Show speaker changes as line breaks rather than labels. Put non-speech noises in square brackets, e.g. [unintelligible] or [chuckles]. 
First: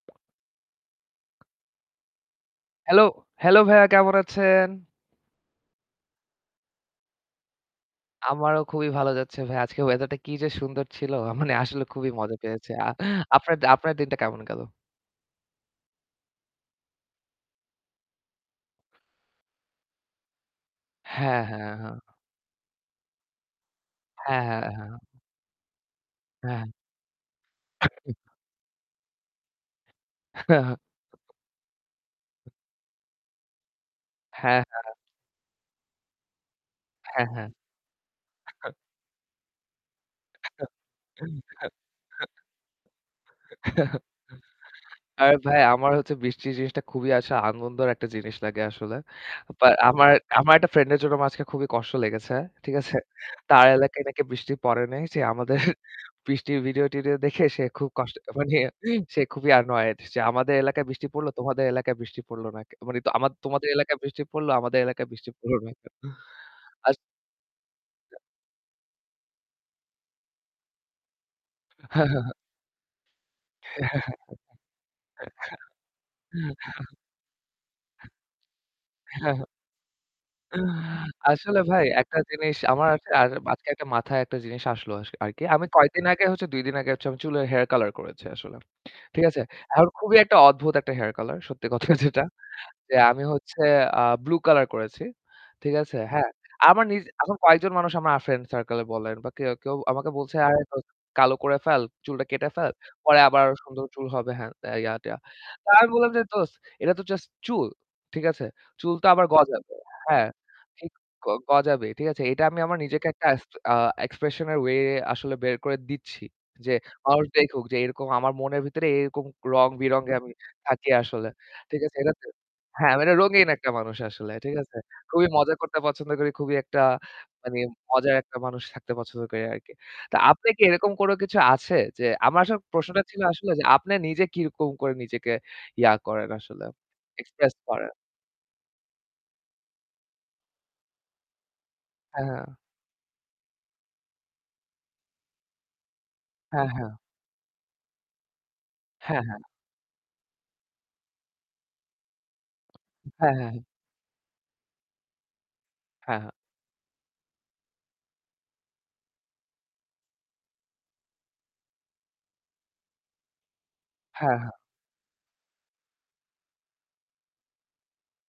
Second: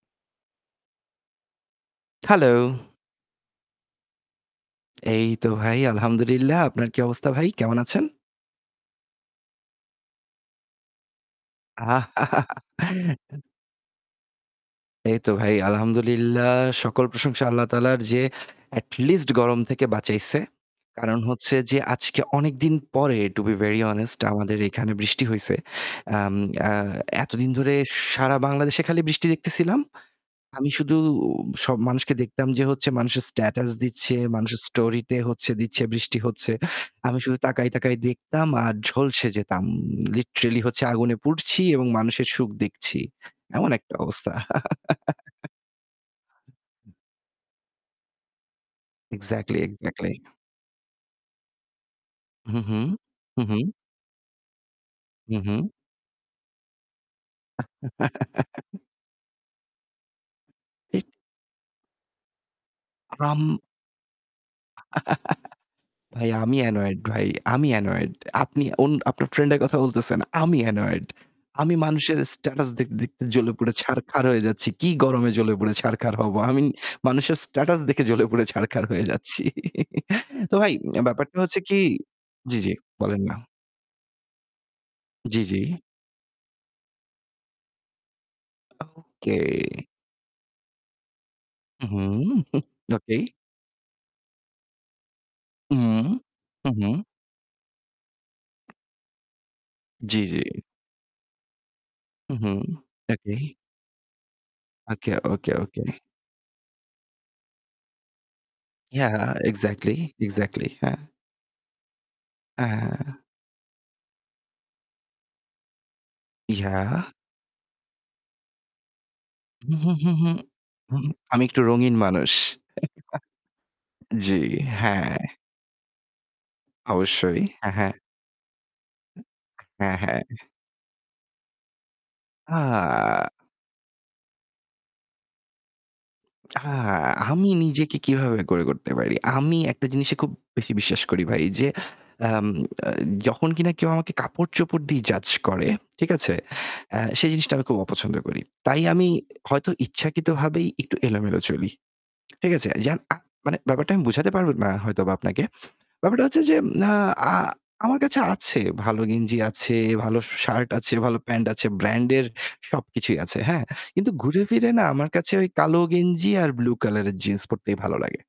Hello.
Hello hello ভাইয়া কেমন আছেন?
এই তো ভাই, আলহামদুলিল্লাহ। আপনার কি অবস্থা ভাই? কেমন আছেন?
আমারও খুবই ভালো যাচ্ছে ভাইয়া। আজকের ওয়েদার টা কি যে সুন্দর ছিল! মানে আসলে খুবই মজা পেয়েছি। আ
[laughs]
আপনার আপনার দিনটা কেমন গেল?
এইতো ভাই আলহামদুলিল্লাহ সকল প্রশংসা আল্লাহ তায়ালার যে এটলিস্ট গরম থেকে বাঁচাইছে। কারণ
হ্যাঁ,
হচ্ছে
হ্যাঁ,
যে
হ্যাঁ।
আজকে অনেকদিন পরে to be very honest
হ্যাঁ,
আমাদের
হ্যাঁ,
এইখানে
হ্যাঁ।
বৃষ্টি হইছে। আম আ
হ্যাঁ।
এতদিন ধরে
[coughs]
সারা বাংলাদেশে খালি বৃষ্টি দেখতেছিলাম।
হ্যাঁ,
আমি
হ্যাঁ।
শুধু সব মানুষকে দেখতাম যে হচ্ছে মানুষের স্ট্যাটাস দিচ্ছে, মানুষের
হ্যাঁ, হ্যাঁ।
স্টোরি তে হচ্ছে দিচ্ছে বৃষ্টি হচ্ছে। আমি
হ্যাঁ,
শুধু
হ্যাঁ।
তাকায়, তাকায় দেখতাম
[coughs]
আর ঝলসে যেতাম। লিটরেলি হচ্ছে আগুনে পুড়ছি এবং
[chuckles]
মানুষের সুখ দেখছি, এমন একটা
[chuckles]
অবস্থা।
আরে ভাই আমার হচ্ছে বৃষ্টি জিনিসটা
[laughs]
খুবই আসলে আনন্দর একটা জিনিস লাগে আসলে।
এক্সাক্টলি,
বা আমার
এক্সাক্টলি।
আমার একটা ফ্রেন্ডের জন্য আমার আজকে খুবই কষ্ট লেগেছে।
হুম,
ঠিক
হুম,
আছে?
হুম,
তার
হুম।
এলাকায় নাকি বৃষ্টি পড়ে নাই। সে
হুম,
আমাদের
হুম।
বৃষ্টির ভিডিও-টিডিও দেখে সে খুব কষ্ট মানে
[laughs]
সে খুবই annoyed যে "আমাদের এলাকায় বৃষ্টি
[unintelligible]
পড়ল, তোমাদের এলাকায় বৃষ্টি পড়ল না।" ক মানে আমা
আম
"তোমাদের এলাকায় বৃষ্টি পড়ল আমাদের এলাকায় বৃষ্টি পড়লো না কেন?"
[laughs] ভাই আমি
আস
annoyed ভাই আমি annoyed.
[unintelligible]
আপনি অন আপনার ফ্রেন্ডের কথা বলতেছেন, আমি annoyed আমি
হ্যাঁ,
মানুষের
হ্যাঁ, হ্যাঁ।
স্ট্যাটাস দেখতে, দেখতে জ্বলে পুড়ে ছারখার হয়ে যাচ্ছি। কি গরমে জ্বলে পুড়ে ছারখার হব? আমি
[laughs]
মানুষের স্ট্যাটাস দেখে জ্বলে পুড়ে ছারখার হয়ে
হ্যাঁ, হ্যাঁ।
যাচ্ছি। [laughs] তো ভাই অ্যা ব্যাপারটা হচ্ছে
আসলে
কি
ভাই একটা জিনিস
জ্বি, জ্বি
আমার
বলেন
আর
না?
আজকে একটা মাথায় একটা জিনিস আসলো আস
জ্বি,
আরকি।
জ্বি।
আমি কয়েকদিন আগে হচ্ছে ২ আগে হচ্ছে আমি চুলে হেয়ার কালার করেছি আসলে, ঠিক
ওকে।
আছে? এখন খুবই একটা অদ্ভুত একটা হেয়ার কলার সত্যি
হুম,
কথা যেটা।
হুম।
যে
[scoffs] ওকে।
আমি হচ্ছে আ ব্লু কালার করেছি, ঠিক
উম
আছে? হ্যাঁ?
হুম,
আমার
হুম।
নিজে এখন কয়েকজন মানুষ আমার ফ্রেন্ড সার্কেল বলেন বা কেউ, কেউ আমাকে
জ্বি,
বলছে
জ্বি।
"আরে দোস্ত কালো করে ফেল। চুলটা
হুম,
কেটে
হুম।
ফেল। পরে
ওকে।
আবার সুন্দর চুল হবে। হ্যান-তেন,
ওকে,
ইয়া-টিয়া।"
ওকে,
তা
ওকে।
আমি বললাম যে "দোস্ত, এটা তো জাস্ট চুল, ঠিক আছে? চুলতো
ইয়াহ,
আবার গজাবে,
এক্সাক্টলি,
হ্যাঁ?
এক্সাক্টলি।
ঠিক
হ্যাঁ।
গ গজাবেই। ঠিক আছে? এইটা আমি আমার নিজেকে
অ্যা
একটা এক্স অ্যা এক্সপ্রেশন এর ওয়ে আসলে বের করে দিচ্ছি। যে
ইয়াহ।
মানুষ দেখুক যে এরকম আমার মনের ভিতরে এরকম
হুম, হুম,
রং-বিরঙে
হুম,
আমি
হুম,
থাকি
হুম।
আসলে।"
আমি একটু
ঠিক
রঙিন
আছে? এটাতে
মানুষ।
হ্যাঁ, আমি একটা রঙীন একটা
[laughs]
মানুষ আসলে,
জ্বি,
ঠিক আছে?
হ্যাঁ।
খুবই মজা করতে পছন্দ করি। খুবই একটা
অবশ্যই।
মানে
হ্যাঁ, হ্যাঁ।
মজার একটা মানুষ থাকতে পছন্দ করি আরকি।
উম
তো
হ্যাঁ, হ্যাঁ।
আপনি কি এরকম কোনো কিছু আছে যে আমার আসলে প্রশ্নটা ছিল
আ
আসলে যে আপনি নিজে কিরকম করে নিজেকে ইয়া করেন
আ
আসলে?
আমি
এক্সপ্রেস করেন?
নিজেকে কীভাবে করে করতে পারি? আমি একটা জিনিসে খুব বেশি বিশ্বাস করি ভাই যে
হ্যাঁ,
আম
হ্যাঁ।
আ যখন কিনা কেউ আমাকে কাপড়-চোপড় দিয়ে জাজ করে, ঠিক আছে?
হ্যাঁ, হ্যাঁ।
অ্যা সে জিনিসটা আমি খুব অপছন্দ করি। তাই আমি
হ্যাঁ, হ্যাঁ।
হয়তো ইচ্ছাকৃতভাবেই একটু এলোমেলো চলি, ঠিক আছে? যেমন আ
হ্যাঁ, হ্যাঁ,
মানে
হ্যাঁ।
ব্যাপারটা আমি বুঝাতে পারব না হয়তোবা আপনাকে।
হ্যাঁ,
ব্যাপারটা
হ্যাঁ।
হচ্ছে যে আ আ আমার কাছে আছে, ভালো গেঞ্জি আছে, ভালো শার্ট আছে, ভাল প্যান্ট আছে, ব্র্যান্ডের সবকিছুই আছে, হ্যাঁ? কিন্তু
হ্যাঁ,
ঘুরে
হ্যাঁ।
ফিরে না আমার কাছে ওই কালো গেঞ্জি আর ব্লু কালারের জিন্স পড়তেই ভালো লাগে।